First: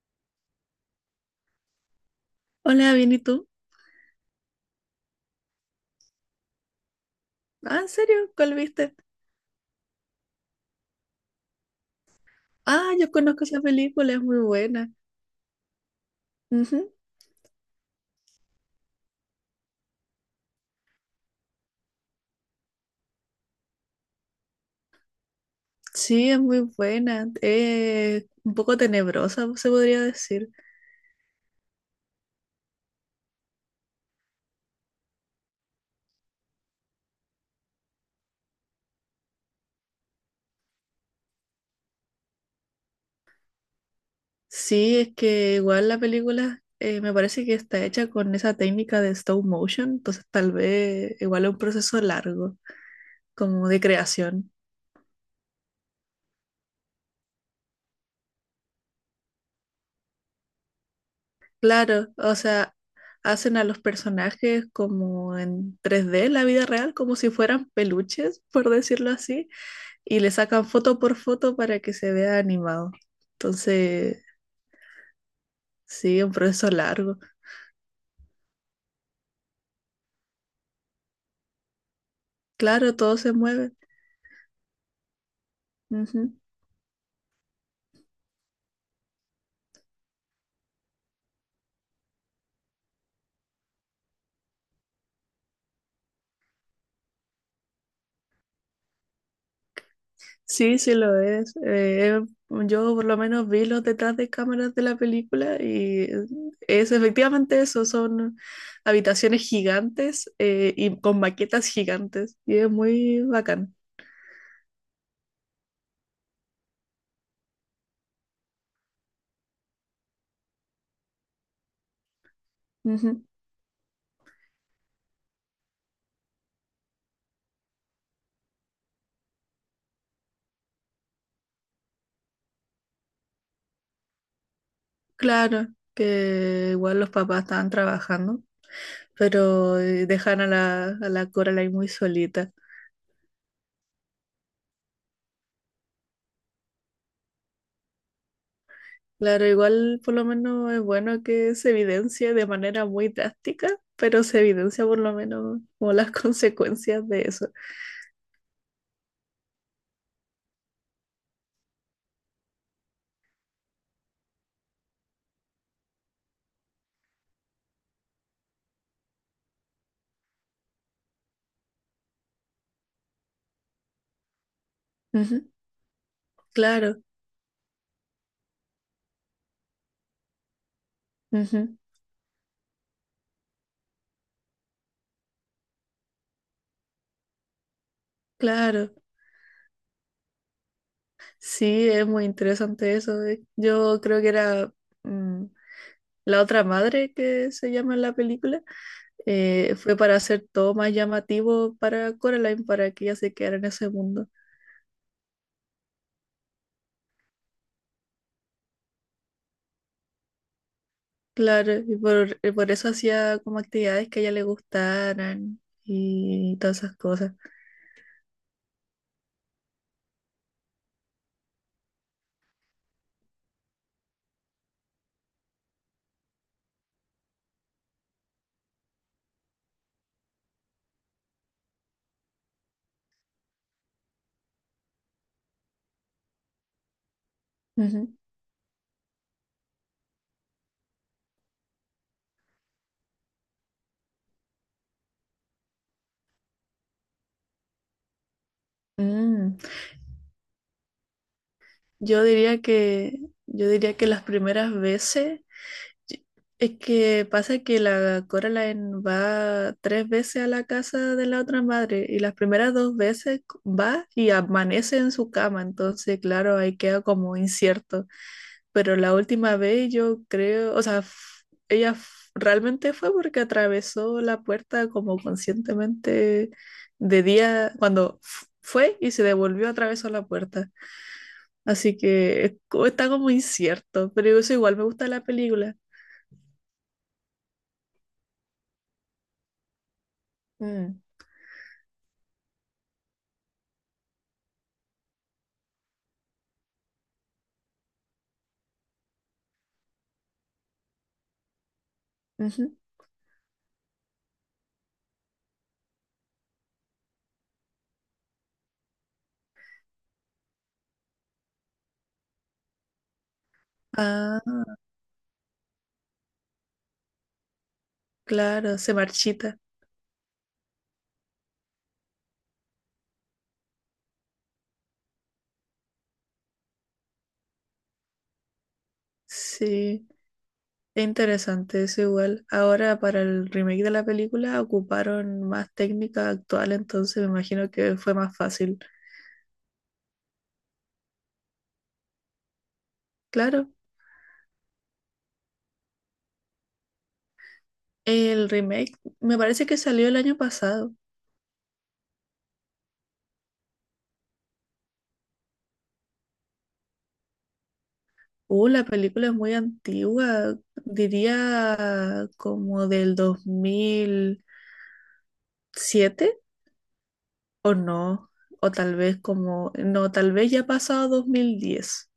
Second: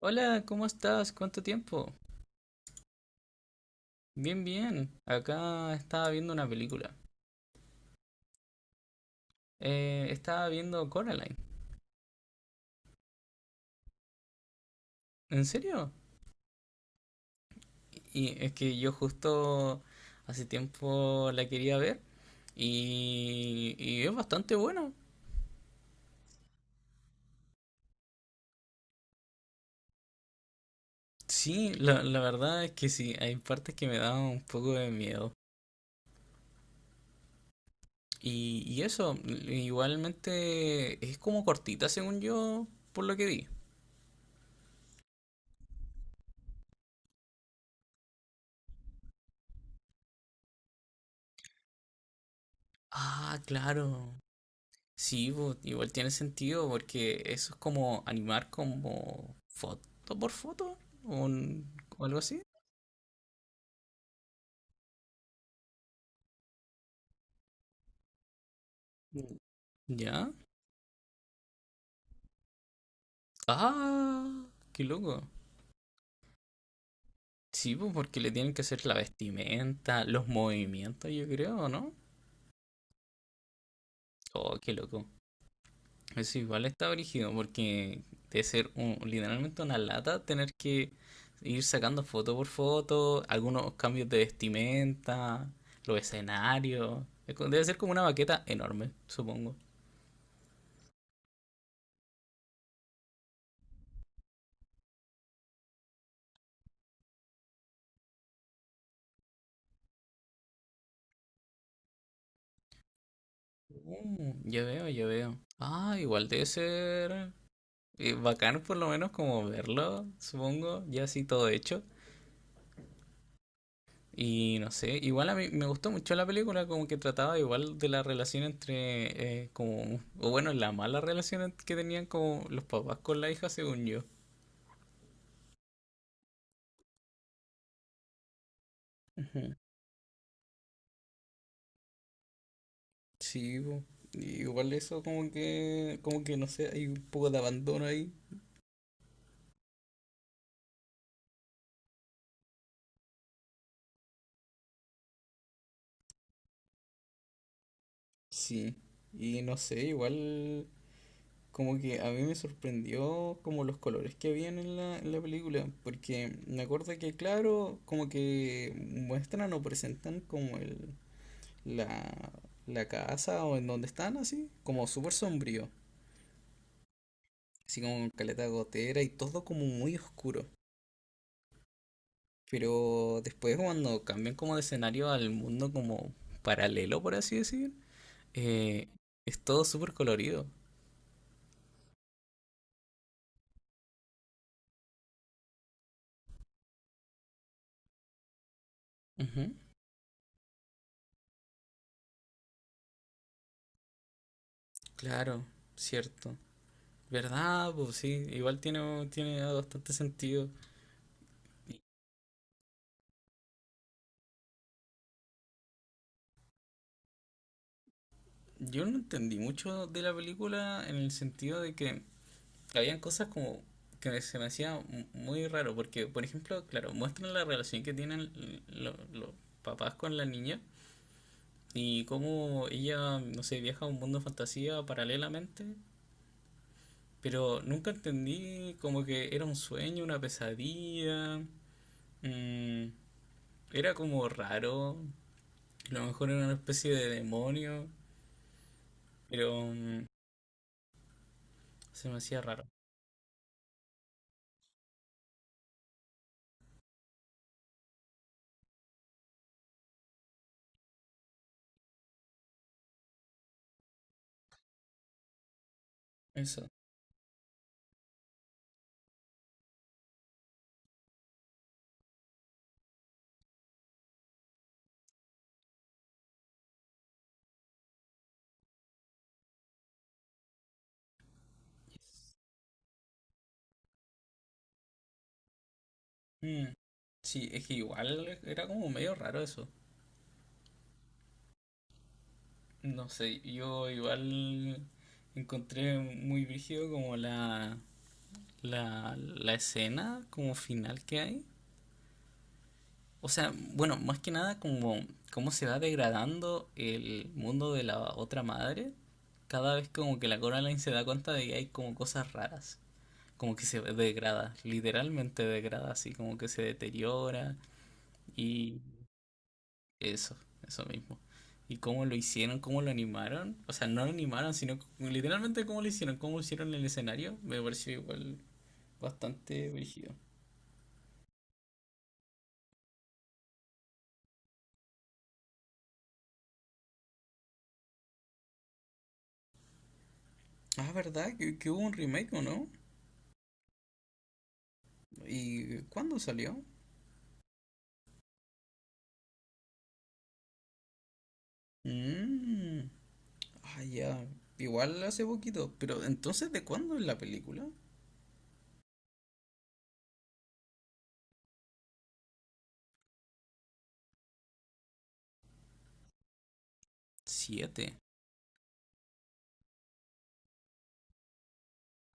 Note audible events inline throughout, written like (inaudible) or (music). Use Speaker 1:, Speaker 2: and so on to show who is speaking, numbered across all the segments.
Speaker 1: Hola, ¿cómo estás? ¿Cuánto tiempo?
Speaker 2: Hola, bien, ¿y tú?
Speaker 1: Bien, bien. Acá estaba viendo una película.
Speaker 2: Ah, ¿en serio? ¿Cuál viste?
Speaker 1: Estaba viendo Coraline.
Speaker 2: Ah, yo conozco esa película, es muy buena.
Speaker 1: ¿En serio?
Speaker 2: Ujú.
Speaker 1: Y es que yo justo hace tiempo la quería ver y es bastante buena.
Speaker 2: Sí, es muy buena. Un poco tenebrosa, se podría decir.
Speaker 1: Sí, la verdad es que sí, hay partes que me dan un poco de miedo. Y eso, igualmente es como cortita según yo, por lo que vi.
Speaker 2: Sí, es que igual la película me parece que está hecha con esa técnica de stop motion, entonces tal vez igual es un proceso largo,
Speaker 1: Ah,
Speaker 2: como de
Speaker 1: claro.
Speaker 2: creación.
Speaker 1: Sí, pues, igual tiene sentido porque eso es como animar como foto por foto o, un- o
Speaker 2: Claro,
Speaker 1: algo
Speaker 2: o
Speaker 1: así.
Speaker 2: sea, hacen a los personajes como en 3D, la vida real, como si fueran peluches, por decirlo
Speaker 1: Mm.
Speaker 2: así, y le
Speaker 1: ¿Ya?
Speaker 2: sacan foto por foto para que se vea animado. Entonces,
Speaker 1: Ah, qué loco.
Speaker 2: sí, un proceso largo.
Speaker 1: Sí, pues porque le tienen que hacer la vestimenta, los movimientos, yo creo, ¿no?
Speaker 2: Claro, todo se mueve.
Speaker 1: Oh, qué loco.
Speaker 2: Ujú.
Speaker 1: Eso igual está brígido, porque debe ser un- literalmente una lata tener que ir sacando foto por foto, algunos cambios de vestimenta, los escenarios. Es co- Debe ser como una maqueta enorme, supongo.
Speaker 2: Sí, sí lo es. Yo por lo menos vi los detrás de cámaras de la película y es efectivamente eso, son habitaciones gigantes y con maquetas gigantes y es muy bacán.
Speaker 1: Ya veo, ya veo. Ah, igual debe ser bacán por lo menos como verlo, supongo, ya así todo hecho.
Speaker 2: Ujú.
Speaker 1: Y no sé, igual a mí me gustó mucho la película, como que trataba igual de la relación entre, como, o bueno, la mala relación en- que tenían como los papás con la hija, según yo.
Speaker 2: Claro, que igual los papás estaban trabajando,
Speaker 1: Ujú.
Speaker 2: pero dejan a la Coraline muy solita.
Speaker 1: Sí, po. Y igual eso como que no sé, hay un poco de abandono ahí.
Speaker 2: Claro, igual por lo menos es bueno que se evidencie de manera muy drástica, pero se evidencia por lo menos como las (laughs) consecuencias de eso.
Speaker 1: Sí. Y no sé, igual como que a mí me sorprendió como los colores que habían en en la película, porque me acuerdo que claro, como que muestran o presentan como el la, la casa o en donde están así, como súper
Speaker 2: Ujú.
Speaker 1: sombrío,
Speaker 2: Claro.
Speaker 1: así como con caleta de gotera y todo como muy oscuro.
Speaker 2: Ujú.
Speaker 1: Pero después cuando cambian como de escenario al mundo como paralelo, por así decir, eh,
Speaker 2: Claro.
Speaker 1: es todo súper colorido.
Speaker 2: Sí, es muy interesante eso. Yo creo que era mm, la otra madre que se llama en la película,
Speaker 1: Ujú,
Speaker 2: fue para hacer todo más llamativo para Coraline, para que ella se quedara en ese mundo.
Speaker 1: claro, cierto. ¿Verdad? Pues sí, igual tiene bastante sentido.
Speaker 2: Claro, y por eso hacía como actividades que a ella le gustaran y todas esas cosas.
Speaker 1: Yo no entendí mucho de la película en el sentido de que habían cosas como que me- se me hacía mu- muy raro, porque, por ejemplo, claro, muestran la relación que tienen lo- los papás con la niña y cómo ella, no sé, viaja a un mundo de fantasía paralelamente, pero nunca
Speaker 2: Ujú.
Speaker 1: entendí como que era un sueño, una pesadilla, mm, era como raro, a lo mejor era una especie de demonio,
Speaker 2: Mm.
Speaker 1: pero se me
Speaker 2: Yo
Speaker 1: hacía
Speaker 2: diría
Speaker 1: raro.
Speaker 2: que, yo diría que las primeras veces, y- es que pasa que la Coraline va tres veces a la casa de la otra madre y las primeras dos veces va y amanece en su cama, entonces claro,
Speaker 1: Eso.
Speaker 2: ahí queda como incierto, pero la última vez yo creo, o sea, ella realmente fue porque atravesó la puerta como conscientemente de día, cuando fue y se devolvió atravesó la puerta. Así que está como incierto, pero eso igual me gusta la película.
Speaker 1: Mm. Sí, es que igual era como medio raro eso.
Speaker 2: Mm.
Speaker 1: No sé, yo igual encontré muy brígido como la escena como final que hay.
Speaker 2: Ujú.
Speaker 1: O sea, bueno, más que nada como cómo se va degradando el mundo de la otra madre. Cada vez como que la Coraline se da cuenta de que hay como cosas raras. Como que se degrada,
Speaker 2: Ah,
Speaker 1: literalmente degrada, así como que se deteriora.
Speaker 2: claro,
Speaker 1: Y
Speaker 2: se marchita.
Speaker 1: Eso, eso mismo. ¿Y cómo lo hicieron? ¿Cómo lo animaron? O sea, no lo animaron, sino c- literalmente cómo lo hicieron, cómo hicieron el escenario. Me pareció igual bastante
Speaker 2: Sí,
Speaker 1: brígido.
Speaker 2: es interesante eso igual. Ahora para el remake de la película ocuparon más técnica actual, entonces me imagino que fue más fácil.
Speaker 1: Ah, ¿verdad? Que hubo un remake, ¿o no?
Speaker 2: Claro,
Speaker 1: ¿Y cuándo salió?
Speaker 2: el remake me parece que salió el año pasado.
Speaker 1: Mm, ah, ya. Igual hace poquito. Pero entonces, ¿de cuándo es la película?
Speaker 2: La película es muy antigua, diría como del 2007. O
Speaker 1: Siete.
Speaker 2: no, o tal vez como, no, tal vez ya ha pasado 2010,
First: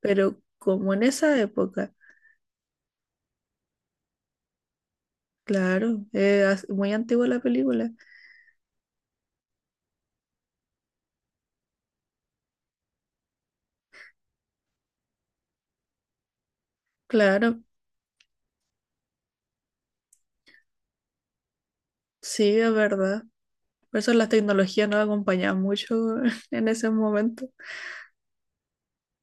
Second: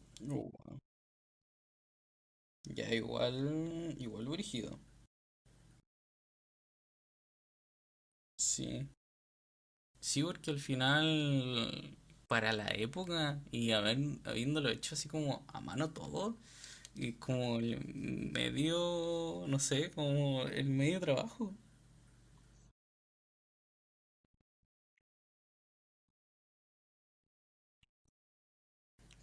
Speaker 2: pero
Speaker 1: Uh,
Speaker 2: como en esa época,
Speaker 1: ya, igual, igual brígido.
Speaker 2: claro, muy antigua la película,
Speaker 1: Sí. Sí, porque al final, para la época y haber, habiéndolo hecho así como a mano todo, y como
Speaker 2: claro,
Speaker 1: el medio, no sé, como el medio trabajo,
Speaker 2: sí, es verdad. Por eso las tecnologías no acompañaban mucho (laughs) en ese momento.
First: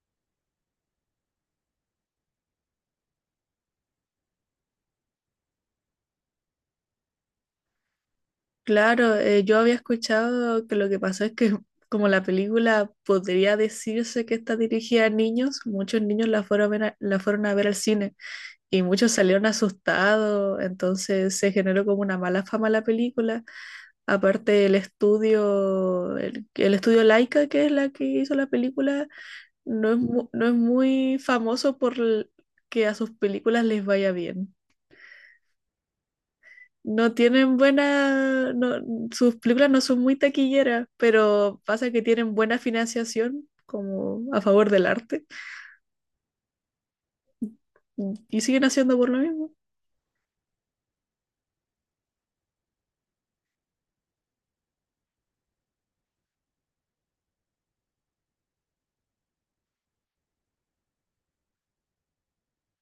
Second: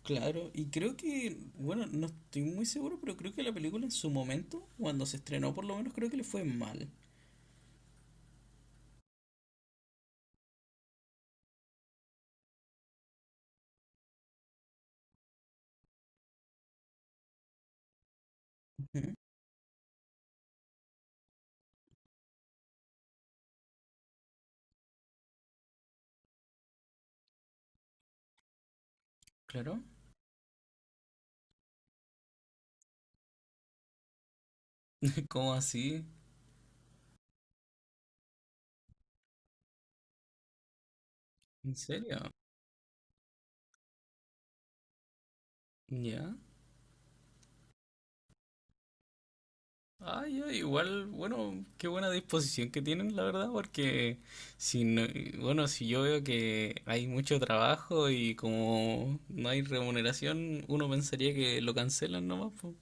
Speaker 1: claro. Y creo que, bueno, no estoy muy seguro, pero creo que la película en su momento, cuando se estrenó por lo menos, creo que le fue mal.
Speaker 2: Claro, yo había escuchado que lo que pasó es que como la película podría decirse que está dirigida a niños, muchos niños la fueron a ver, la fueron a ver al cine. Y muchos
Speaker 1: Ujú,
Speaker 2: salieron asustados, entonces se generó como una mala fama la película. Aparte el estudio, el estudio Laika, que es la que hizo la película,
Speaker 1: claro.
Speaker 2: no es muy famoso por que a sus películas les vaya bien.
Speaker 1: (laughs) ¿Cómo así?
Speaker 2: No tienen buena, no- Sus películas no son muy taquilleras, pero
Speaker 1: ¿En
Speaker 2: pasa que
Speaker 1: serio?
Speaker 2: tienen buena financiación como a favor del arte
Speaker 1: ¿Ya?
Speaker 2: y siguen haciendo por lo mismo.
Speaker 1: Ah, ya, igual, bueno, qué buena disposición que tienen, la verdad, porque si no, bueno, si yo veo que hay mucho trabajo y como no hay remuneración, uno pensaría que lo cancelan nomás, po.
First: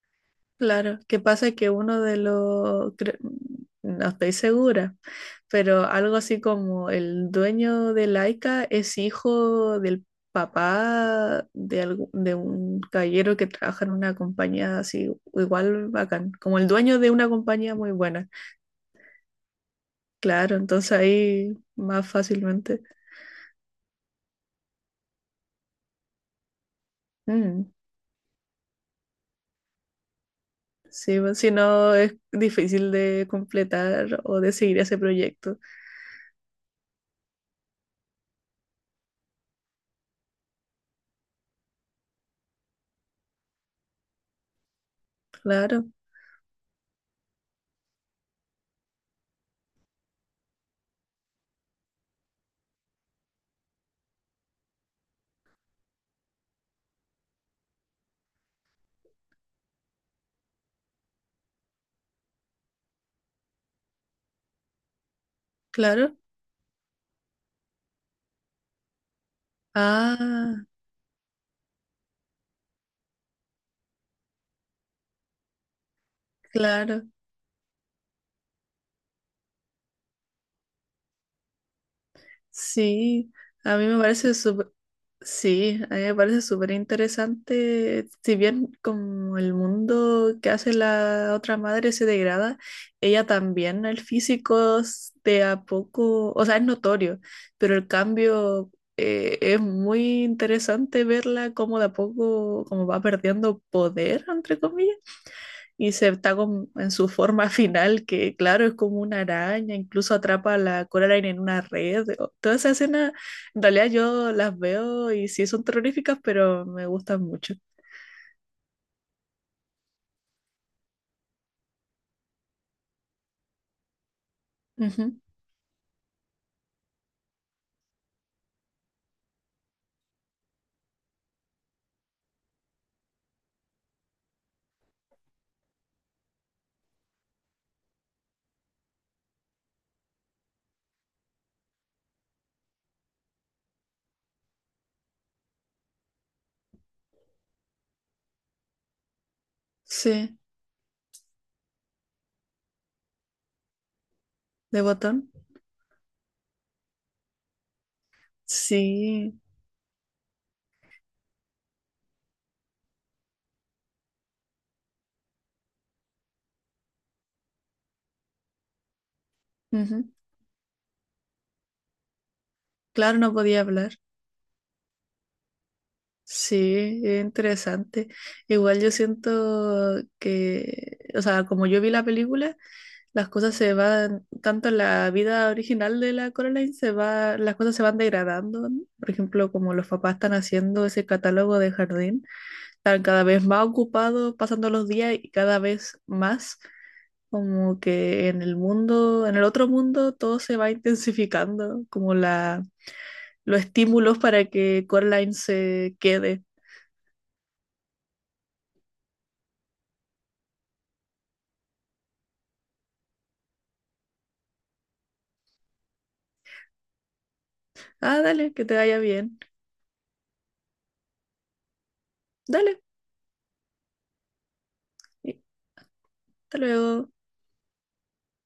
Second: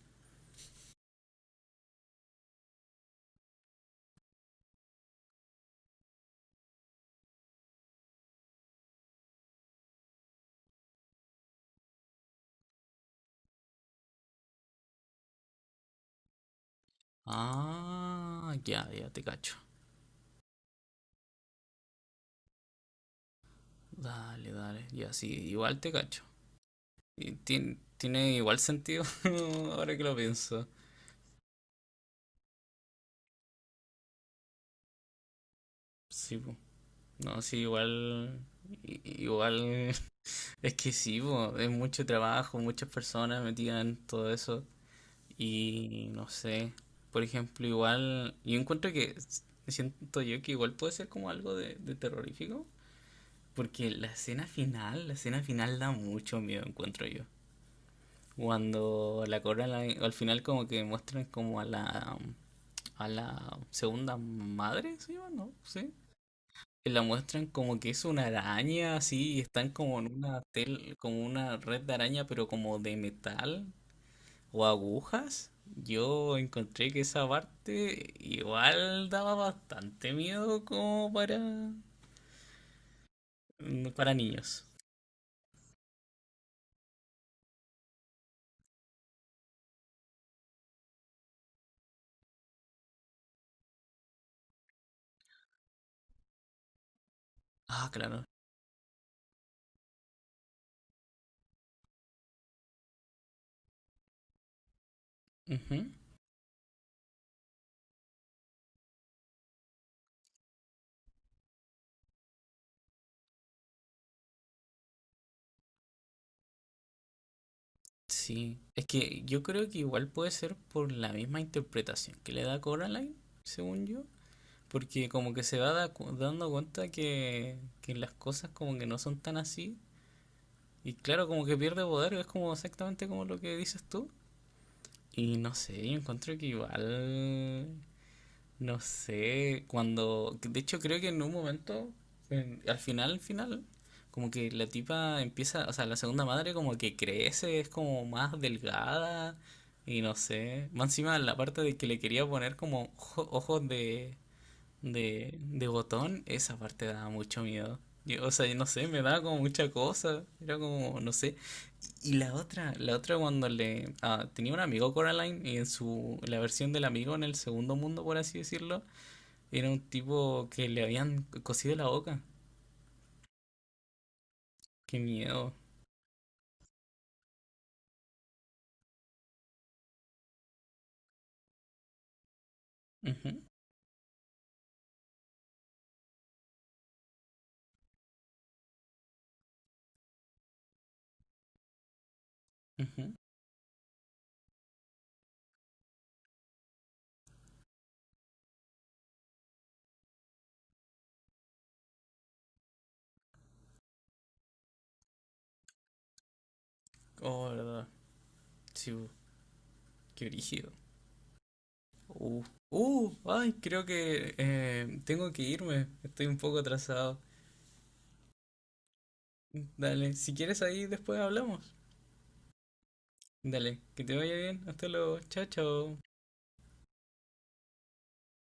Speaker 2: Claro, que pasa que uno de los, no estoy segura, pero algo así como el dueño de Laika es hijo del papá de, de un caballero que trabaja en una compañía así, igual bacán, como el dueño de una compañía muy buena.
Speaker 1: Ah, ya, ya te cacho.
Speaker 2: Claro, entonces ahí más fácilmente.
Speaker 1: Dale, dale, ya sí, igual te cacho. Y
Speaker 2: Mm,
Speaker 1: tien- tiene igual sentido (laughs) ahora que lo pienso.
Speaker 2: sí, pues, si no es difícil de completar o de seguir ese proyecto.
Speaker 1: Sí, po. No, sí, igual, i- igual, (laughs) es que sí, po, es mucho trabajo, muchas personas metidas en todo eso.
Speaker 2: Claro,
Speaker 1: Y no sé, por ejemplo, igual, yo encuentro que s- siento yo que igual puede ser como algo de terrorífico, porque la escena final da mucho miedo, encuentro yo. Cuando la corona al final como que muestran como a la segunda madre, se llama, ¿no? Sí.
Speaker 2: claro.
Speaker 1: Que la muestran como que es una araña así, y están como en una
Speaker 2: Ah,
Speaker 1: tel, como una red de araña, pero como de metal, o agujas, yo encontré que
Speaker 2: claro.
Speaker 1: esa parte igual daba bastante miedo como para,
Speaker 2: Sí, a mí me
Speaker 1: para
Speaker 2: parece
Speaker 1: niños.
Speaker 2: súper, sí, a mí me parece súper interesante, si bien como el mundo que hace la otra madre se degrada, ella también, el físico de a poco, o sea, es notorio, pero el
Speaker 1: Ah, claro.
Speaker 2: cambio es muy interesante verla como de a poco, como va perdiendo poder, entre comillas,
Speaker 1: Ujú.
Speaker 2: y se está en su forma (laughs) final, que claro, es como una araña, incluso atrapa a la Coraline en una red. Toda esa escena, en realidad yo las veo y sí son terroríficas, pero me gustan mucho.
Speaker 1: Sí, es que yo creo que igual puede ser por la misma interpretación que le da Coraline, según yo, porque
Speaker 2: Ujú.
Speaker 1: como que se va da- cu- dando cuenta que las cosas como que no son tan así, y claro, como que pierde poder, es como exactamente como lo que dices tú, y no sé, yo encuentro que igual no sé, cuando... De hecho, creo que en un momento, en- al final, como que la tipa empieza, o sea, la segunda madre como que crece, es como más delgada y no
Speaker 2: Sí,
Speaker 1: sé. Más encima la parte de que le quería poner como ojo- ojos de
Speaker 2: de botón.
Speaker 1: de botón, esa parte daba mucho miedo. Yo, o sea, yo no sé, me daba
Speaker 2: Sí,
Speaker 1: como mucha cosa. Era como, no sé. Y la otra cuando le... ah, tenía un amigo Coraline y en su, la versión del amigo en el segundo mundo, por así decirlo, era un
Speaker 2: ujú.
Speaker 1: tipo que le habían cosido la boca.
Speaker 2: Claro, no podía hablar.
Speaker 1: Qué miedo.
Speaker 2: Sí, es interesante. Igual yo siento que, o sea, como yo vi la película,
Speaker 1: Ujú,
Speaker 2: las cosas se van, tanto en la vida original de la Coraline se va, las cosas se van degradando, ¿no? Por ejemplo, como los papás están haciendo ese catálogo de jardín, están
Speaker 1: ujú.
Speaker 2: cada vez más ocupados pasando los días y cada vez más, como que en el mundo, en el otro mundo todo se va intensificando, como la, los estímulos para que Coraline se quede.
Speaker 1: Oh, verdad. Sí, bu, qué brígido. Uh, ay, creo que tengo que irme. Estoy un poco atrasado.
Speaker 2: Ah, dale, que te vaya bien.
Speaker 1: Dale, si quieres ahí después hablamos.
Speaker 2: Dale,
Speaker 1: Dale, que te vaya bien. Hasta luego.
Speaker 2: y
Speaker 1: Chao, chao.
Speaker 2: hasta luego.